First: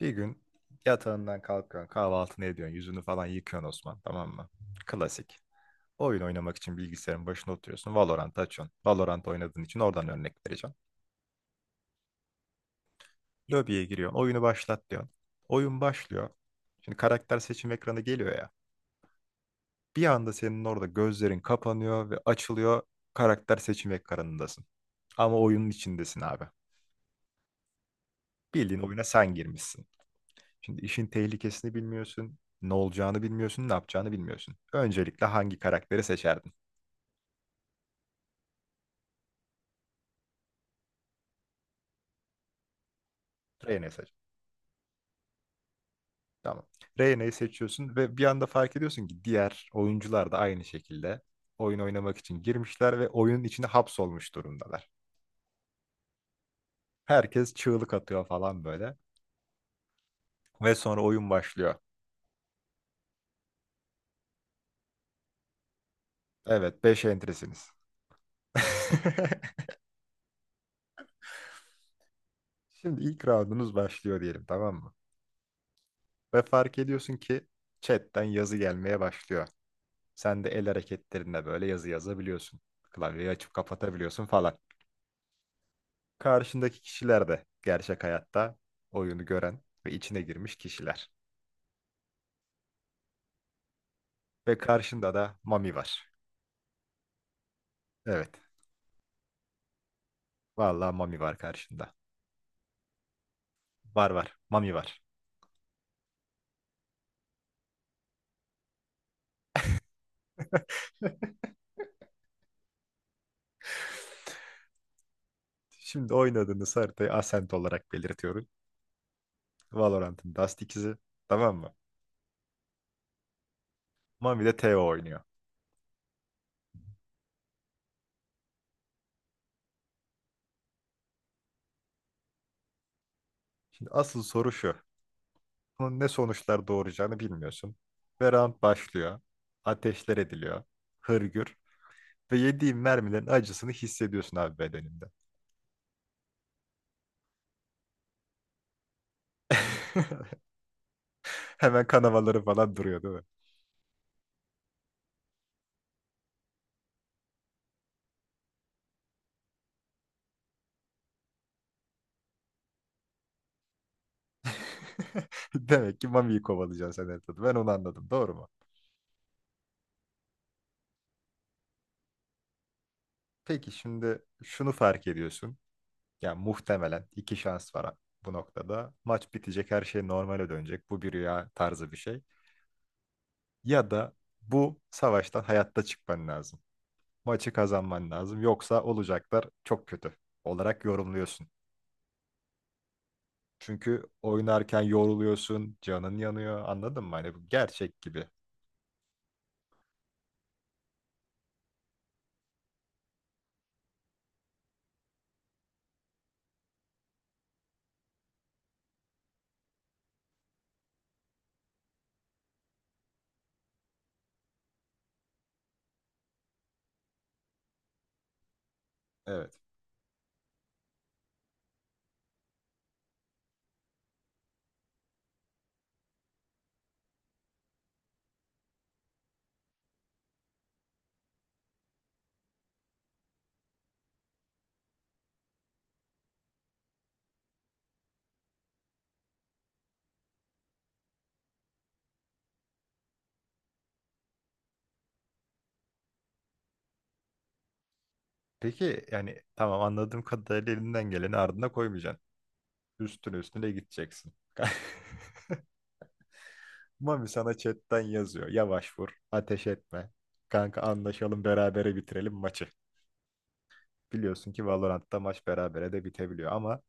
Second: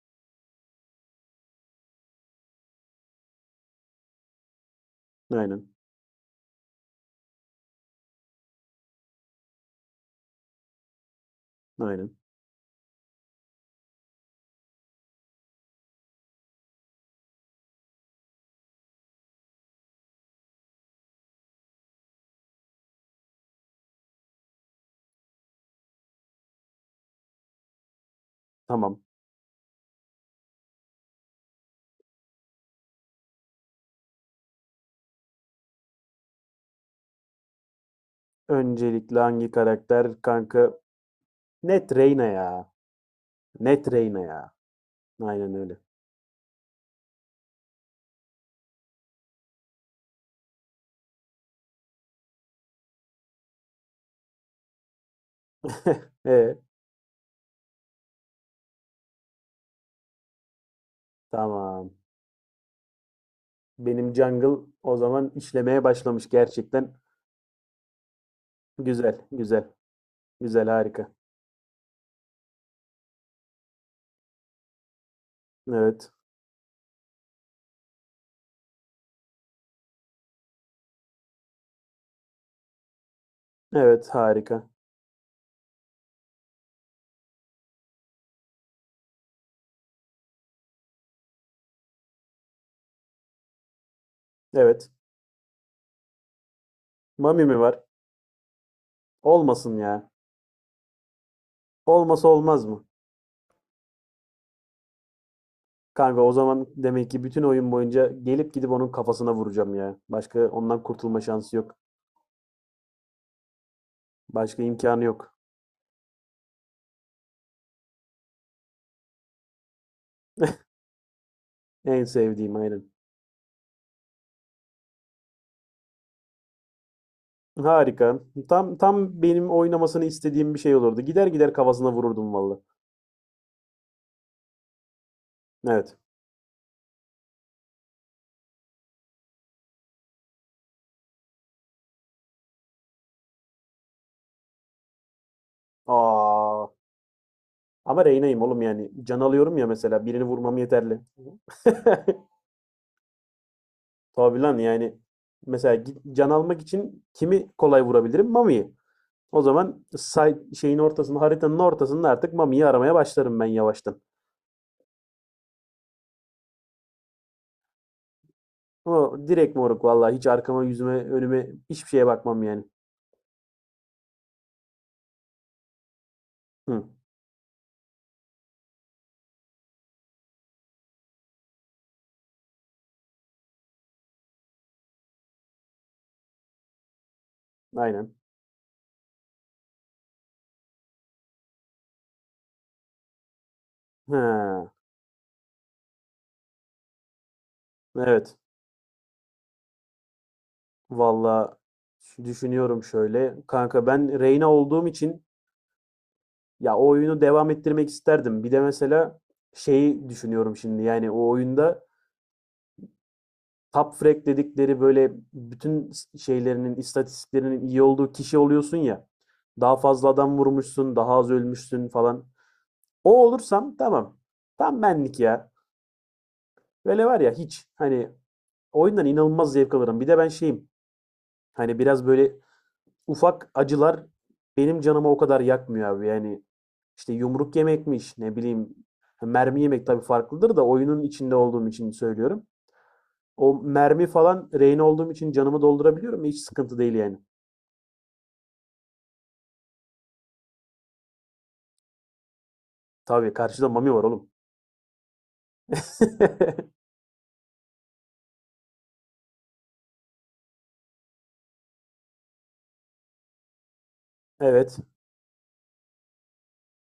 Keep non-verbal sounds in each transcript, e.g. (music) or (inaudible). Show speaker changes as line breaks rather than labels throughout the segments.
Bir gün yatağından kalkıyorsun, kahvaltını ediyorsun, yüzünü falan yıkıyorsun Osman, tamam mı? Klasik.
Aynen,
Oyun oynamak için bilgisayarın başına oturuyorsun, Valorant açıyorsun. Valorant oynadığın için oradan örnek vereceğim.
aynen.
Lobiye giriyorsun, oyunu başlat diyorsun. Oyun başlıyor. Şimdi karakter seçim ekranı geliyor ya. Bir anda senin orada gözlerin kapanıyor ve açılıyor, karakter seçim ekranındasın. Ama oyunun içindesin abi. Bildiğin
Tamam.
oyuna sen girmişsin. Şimdi işin tehlikesini bilmiyorsun, ne olacağını bilmiyorsun, ne yapacağını bilmiyorsun. Öncelikle hangi karakteri seçerdin?
Öncelikle hangi karakter kanka? Net Reyna ya.
Reyna'yı
Net
seç.
Reyna ya. Aynen öyle.
Tamam. Reyna'yı seçiyorsun ve bir anda fark ediyorsun ki diğer oyuncular da aynı şekilde oyun oynamak için girmişler ve oyunun içine hapsolmuş durumdalar.
(laughs) E,
Herkes çığlık atıyor falan böyle ve sonra oyun başlıyor.
tamam. Benim jungle o zaman işlemeye başlamış
Evet,
gerçekten.
5 entresiniz. (laughs)
Güzel, güzel. Güzel, harika.
Şimdi ilk roundunuz başlıyor diyelim, tamam mı?
Evet.
Ve fark ediyorsun ki chatten yazı gelmeye başlıyor. Sen de el hareketlerinle böyle yazı yazabiliyorsun. Klavyeyi açıp
Evet,
kapatabiliyorsun falan.
harika.
Karşındaki kişiler de gerçek hayatta oyunu gören ve içine girmiş kişiler. Ve
Evet.
karşında da Mami var.
Mami mi var?
Evet.
Olmasın ya.
Vallahi Mami var karşında.
Olmasa olmaz mı?
Var var. Mami var.
Kanka o zaman demek ki bütün oyun boyunca gelip gidip onun kafasına vuracağım ya. Başka ondan kurtulma şansı yok.
(laughs)
Başka imkanı yok.
Şimdi oynadığınız haritayı Ascent olarak belirtiyorum. Valorant'ın Dust 2'si. Tamam mı?
En sevdiğim aynen.
Mami de Teo oynuyor.
Harika. Tam tam benim oynamasını istediğim bir şey olurdu. Gider gider kafasına vururdum vallahi.
Şimdi asıl soru şu.
Evet.
Bunun ne sonuçlar doğuracağını bilmiyorsun. Ve round başlıyor. Ateşler ediliyor. Hırgür. Ve yediğin mermilerin acısını hissediyorsun abi bedeninde.
Aa. Ama Reyna'yım oğlum yani. Can alıyorum ya mesela birini
(laughs)
vurmam yeterli.
Hemen
(laughs)
kanamaları falan duruyor, değil mi?
Tabii lan yani. Mesela gi- can almak için kimi kolay vurabilirim? Mami'yi. O zaman say şeyin ortasında, haritanın ortasında artık Mami'yi aramaya başlarım ben yavaştan.
(laughs) Demek ki Mami'yi kovalayacaksın sen her türlü. Ben onu anladım. Doğru mu?
Ama direkt moruk vallahi hiç arkama, yüzüme, önüme hiçbir şeye bakmam yani.
Peki şimdi şunu fark ediyorsun. Ya
Hı,
muhtemelen iki şans var bu noktada. Maç bitecek, her şey normale dönecek. Bu bir rüya tarzı bir şey. Ya da bu savaştan hayatta çıkman lazım. Maçı kazanman
aynen.
lazım. Yoksa olacaklar çok kötü olarak yorumluyorsun. Çünkü
Ha,
oynarken yoruluyorsun, canın yanıyor. Anladın mı? Hani bu gerçek gibi.
evet. Valla, düşünüyorum şöyle. Kanka ben Reyna olduğum için ya o oyunu devam ettirmek isterdim. Bir de mesela şeyi düşünüyorum şimdi, yani o oyunda top frag dedikleri böyle bütün şeylerinin istatistiklerinin iyi olduğu kişi oluyorsun ya.
Evet.
Daha fazla adam vurmuşsun, daha az ölmüşsün falan. O olursam tamam. Tam benlik ya. Böyle var ya, hiç hani oyundan inanılmaz zevk alırım. Bir de ben şeyim, hani biraz böyle ufak acılar benim canımı o kadar yakmıyor abi. Yani işte yumruk yemekmiş, ne bileyim, mermi yemek tabii farklıdır da oyunun içinde olduğum için söylüyorum. O mermi falan rehine olduğum için canımı doldurabiliyorum. Hiç sıkıntı değil yani.
Peki yani tamam, anladığım kadarıyla elinden geleni ardına koymayacaksın.
Tabii
Üstüne
karşıda
üstüne
mami var oğlum.
gideceksin. (laughs)
(laughs)
Mami sana chatten yazıyor. Yavaş vur, ateş etme. Kanka anlaşalım, berabere bitirelim maçı. Biliyorsun ki
Evet,
Valorant'ta maç berabere de bitebiliyor ama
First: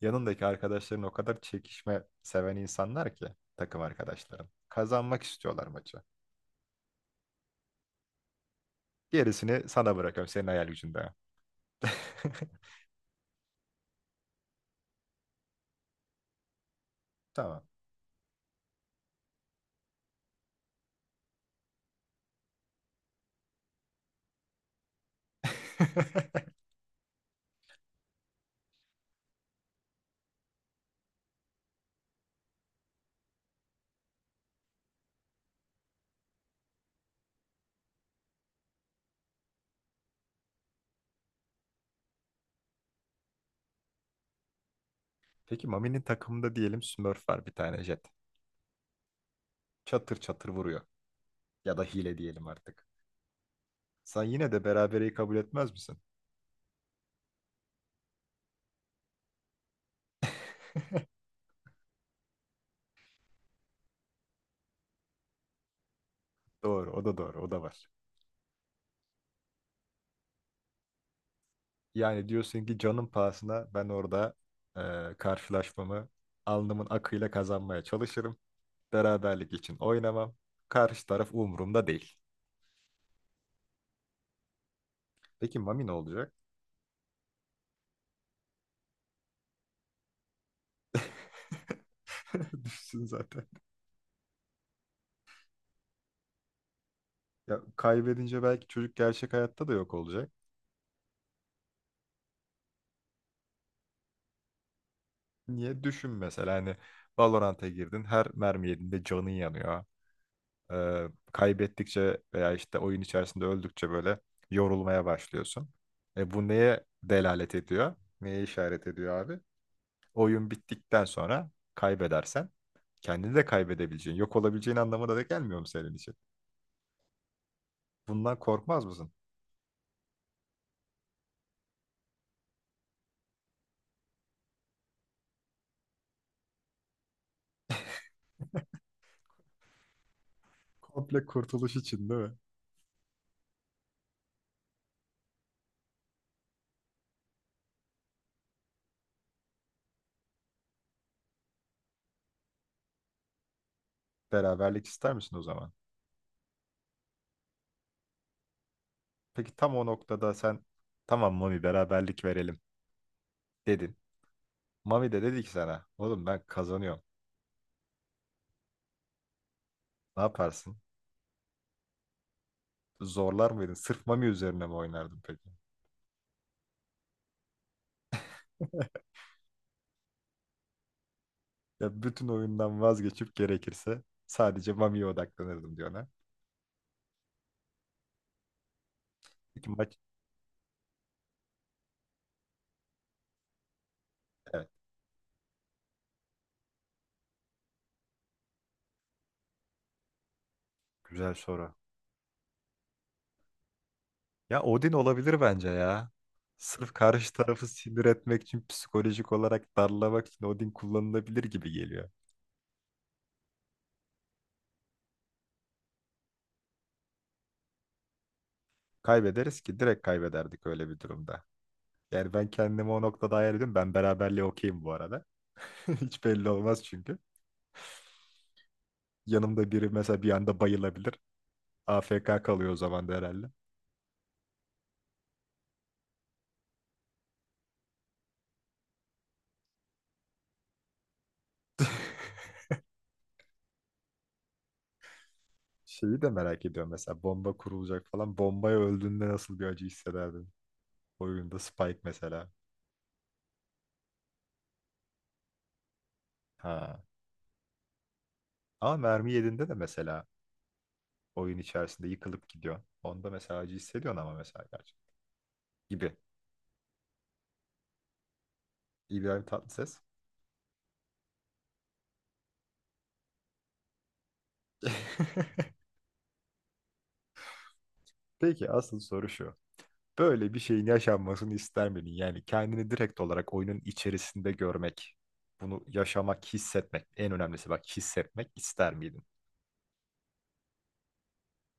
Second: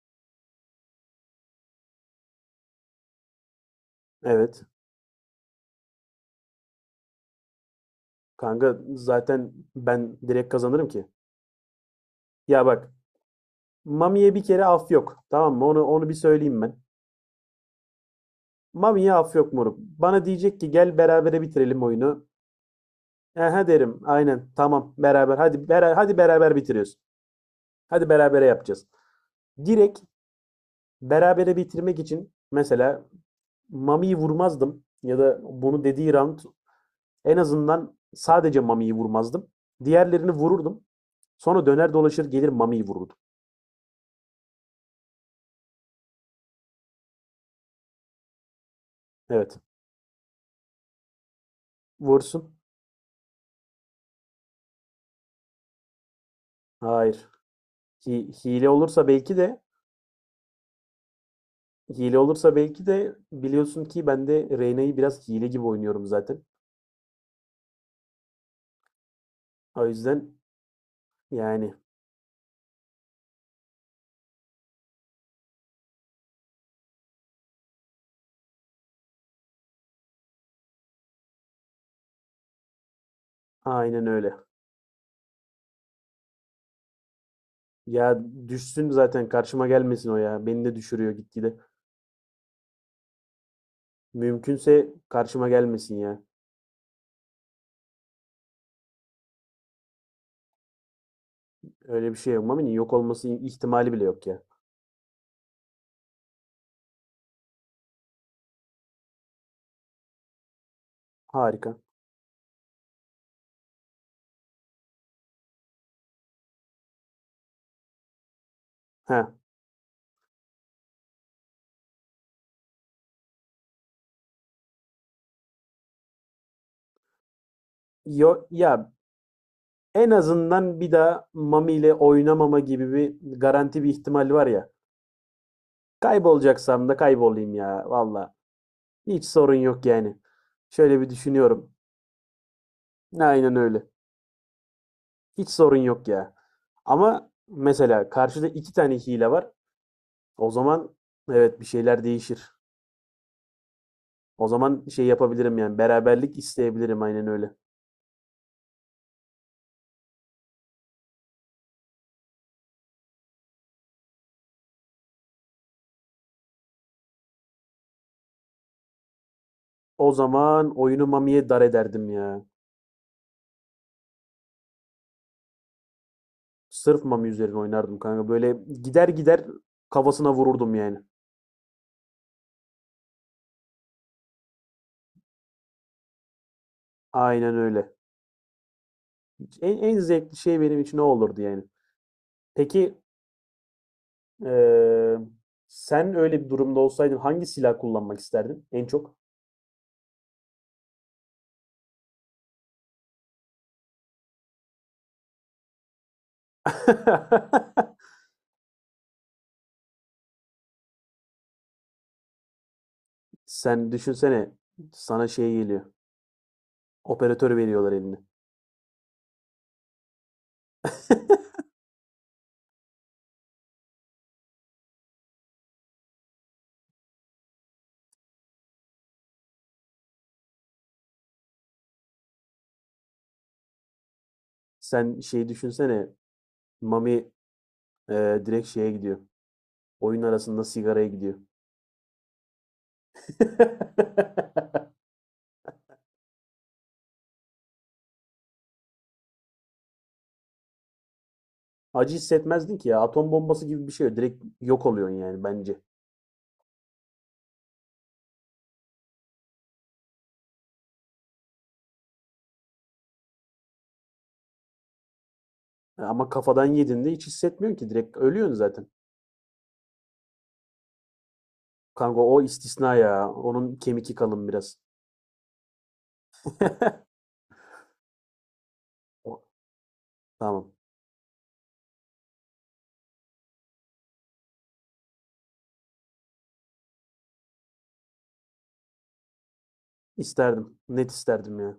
yanındaki arkadaşların o kadar çekişme seven insanlar ki, takım arkadaşların.
evet.
Kazanmak istiyorlar maçı.
Kanka zaten
Gerisini sana
ben
bırakıyorum, senin
direkt
hayal
kazanırım ki.
gücünde. (laughs)
Ya bak, Mami'ye bir kere af yok. Tamam mı? Onu bir söyleyeyim ben.
Tamam.
Mami'ye af yok moruk. Bana diyecek ki gel berabere bitirelim oyunu. Aha derim. Aynen. Tamam. Beraber. Hadi beraber hadi beraber
(laughs)
bitiriyoruz. Hadi berabere yapacağız. Direkt berabere bitirmek için mesela Mami'yi vurmazdım ya da bunu dediği round en azından sadece Mami'yi vurmazdım. Diğerlerini vururdum. Sonra döner dolaşır gelir Mami'yi vururdum.
Peki Mami'nin takımında diyelim Smurf var, bir tane Jet.
Evet.
Çatır çatır vuruyor. Ya da hile diyelim
Vursun.
artık. Sen yine de berabereyi kabul etmez misin?
Hayır. Hi- hile olursa belki de hile olursa belki de biliyorsun ki ben de Reyna'yı biraz hile gibi oynuyorum zaten.
Doğru, o da doğru, o da var.
O yüzden yani
Yani diyorsun ki canın pahasına ben orada karşılaşmamı alnımın akıyla kazanmaya çalışırım. Beraberlik için oynamam. Karşı taraf umurumda değil.
aynen öyle.
Peki Mami ne olacak?
Ya düşsün zaten, karşıma gelmesin o ya. Beni de düşürüyor gitgide.
(laughs) Düşsün zaten.
Mümkünse karşıma gelmesin ya.
Ya kaybedince belki çocuk gerçek hayatta da yok olacak.
Öyle bir şey yok. Mami'nin yok olması ihtimali bile yok ya.
Niye? Düşün mesela, hani Valorant'a girdin, her mermi yediğinde canın yanıyor. Ee,
Harika.
kaybettikçe veya işte oyun içerisinde öldükçe böyle yorulmaya başlıyorsun. Bu neye delalet ediyor? Neye işaret ediyor
Ha.
abi? Oyun bittikten sonra kaybedersen kendini de kaybedebileceğin, yok olabileceğin anlamına da gelmiyor mu senin için? Bundan
Yo,
korkmaz
ya
mısın?
en azından bir daha Mami ile oynamama gibi bir garanti bir ihtimal var ya. Kaybolacaksam da kaybolayım ya. Valla. Hiç sorun yok yani. Şöyle bir
Komple
düşünüyorum.
kurtuluş için değil mi?
Aynen öyle. Hiç sorun yok ya. Ama mesela karşıda iki tane hile var. O zaman evet bir şeyler değişir. O zaman
Beraberlik
şey
ister misin o
yapabilirim,
zaman?
yani beraberlik isteyebilirim aynen öyle.
Peki tam o noktada sen, tamam Mami beraberlik verelim dedin. Mami de dedi ki sana, oğlum ben kazanıyorum.
O
Ne
zaman
yaparsın?
oyunu Mami'ye dar ederdim ya.
Zorlar mıydın? Sırf Mami üzerine mi oynardın peki? (laughs)
Sırf Mami üzerine oynardım kanka. Böyle gider gider kafasına vururdum yani.
Ya bütün oyundan vazgeçip gerekirse sadece Mami'ye odaklanırdım diyor ona.
Aynen öyle.
Peki
En,
maç,
en zevkli şey benim için o olurdu yani. Peki
evet,
eee, sen öyle bir durumda olsaydın hangi silah kullanmak isterdin en çok?
güzel soru. Ya Odin olabilir bence ya. Sırf karşı tarafı
(laughs)
sinir etmek için, psikolojik olarak darlamak için Odin kullanılabilir gibi geliyor.
Sen düşünsene sana şey geliyor. Operatör veriyorlar eline.
Kaybederiz ki, direkt kaybederdik öyle bir durumda.
(laughs)
Yani ben kendimi o noktada hayal ediyorum. Ben beraberliğe okeyim bu arada. (laughs) Hiç belli olmaz çünkü. Yanımda biri mesela bir anda bayılabilir. A F K kalıyor o zaman da herhalde.
Sen şey düşünsene Mami direkt şeye gidiyor. Oyun arasında sigaraya gidiyor. (laughs)
Şeyi de merak ediyorum, mesela bomba kurulacak falan. Bombaya öldüğünde nasıl bir acı hissederdin? Oyunda Spike
Acı
mesela.
hissetmezdin ki ya. Atom bombası gibi bir şey. Direkt yok oluyorsun yani bence.
Ha. Ama mermi yediğinde de mesela oyun içerisinde yıkılıp gidiyor. Onda mesela acı hissediyorsun ama mesela gerçi. Gibi.
Ama kafadan yediğinde hiç hissetmiyorsun ki. Direkt ölüyorsun zaten.
İbrahim Tatlıses.
Kanka o istisna ya. Onun kemiki kalın biraz.
(laughs) Peki asıl soru
O-
şu. Böyle bir
Tamam.
şeyin yaşanmasını ister miydin? Yani kendini direkt olarak oyunun içerisinde görmek, bunu yaşamak, hissetmek, en önemlisi bak hissetmek ister miydin?
İsterdim. Net isterdim ya.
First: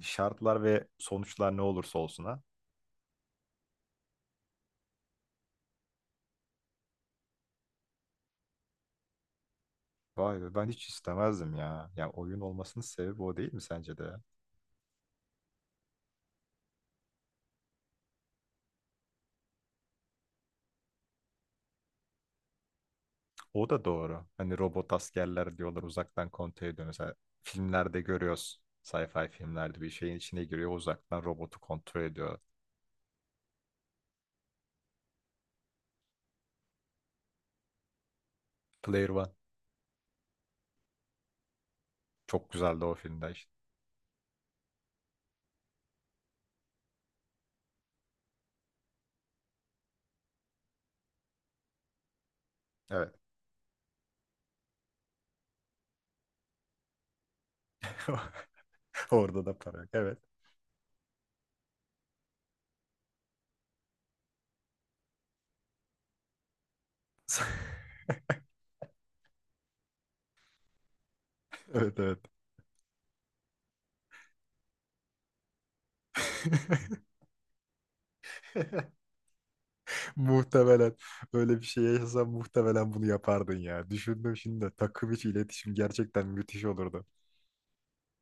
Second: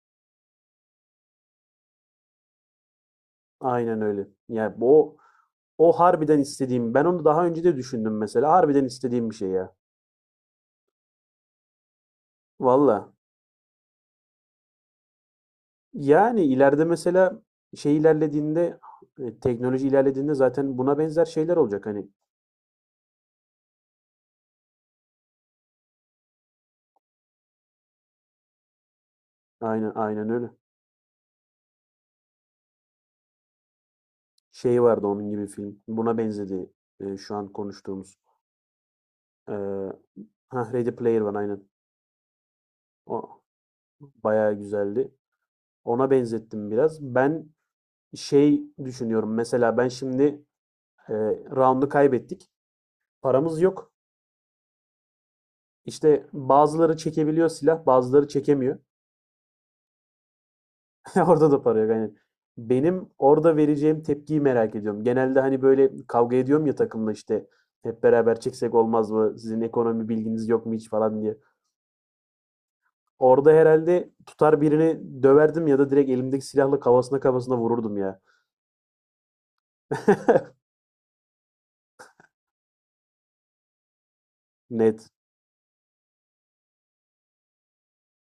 Şartlar ve sonuçlar ne olursa olsun ha.
Aynen öyle. Ya bu o, o harbiden istediğim. Ben onu daha önce de düşündüm mesela. Harbiden istediğim bir şey ya.
Vay be, ben hiç istemezdim ya. Ya oyun olmasının
Valla.
sebebi o değil mi sence de?
Yani ileride mesela şey ilerlediğinde teknoloji ilerlediğinde zaten buna benzer şeyler olacak. Hani
O da doğru. Hani robot askerler diyorlar, uzaktan kontrol ediyor. Mesela filmlerde görüyoruz. Sci-fi filmlerde bir
aynen,
şeyin
aynen
içine
öyle.
giriyor, uzaktan robotu kontrol ediyor.
Şey vardı onun gibi film. Buna benzedi şu an konuştuğumuz.
Player One
Ee, Ready Player One aynen.
çok güzeldi o filmde
O
işte.
bayağı güzeldi. Ona benzettim biraz. Ben şey düşünüyorum. Mesela ben şimdi e, round'u kaybettik.
Evet.
Paramız yok. İşte bazıları çekebiliyor silah, bazıları çekemiyor.
(laughs) Orada da para yok. Evet.
(laughs) Orada da para yok aynen. Benim orada vereceğim tepkiyi merak ediyorum. Genelde hani böyle kavga ediyorum ya takımla işte
(laughs)
hep beraber çeksek olmaz mı? Sizin ekonomi bilginiz yok mu hiç falan diye.
Evet evet.
Orada herhalde tutar birini döverdim ya da direkt elimdeki silahla kafasına
(laughs)
kafasına vururdum ya. (laughs)
Muhtemelen öyle bir şey yaşasan muhtemelen bunu yapardın ya. Düşündüm şimdi de,
Net.
takım içi iletişim gerçekten müthiş olurdu.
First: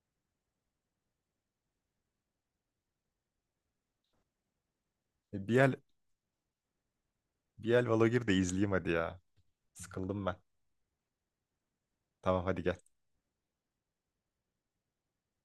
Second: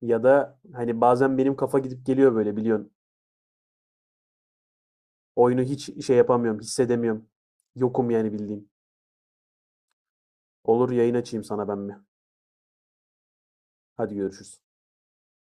Ya da hani bazen benim kafa gidip geliyor böyle biliyorsun.
Bir
Oyunu
el,
hiç şey yapamıyorum, hissedemiyorum.
bir el Valor'u
Yokum
gir
yani
de
bildiğin.
izleyeyim hadi ya. Sıkıldım ben.
Olur, yayın açayım sana ben mi?
Tamam hadi gel.
Hadi görüşürüz.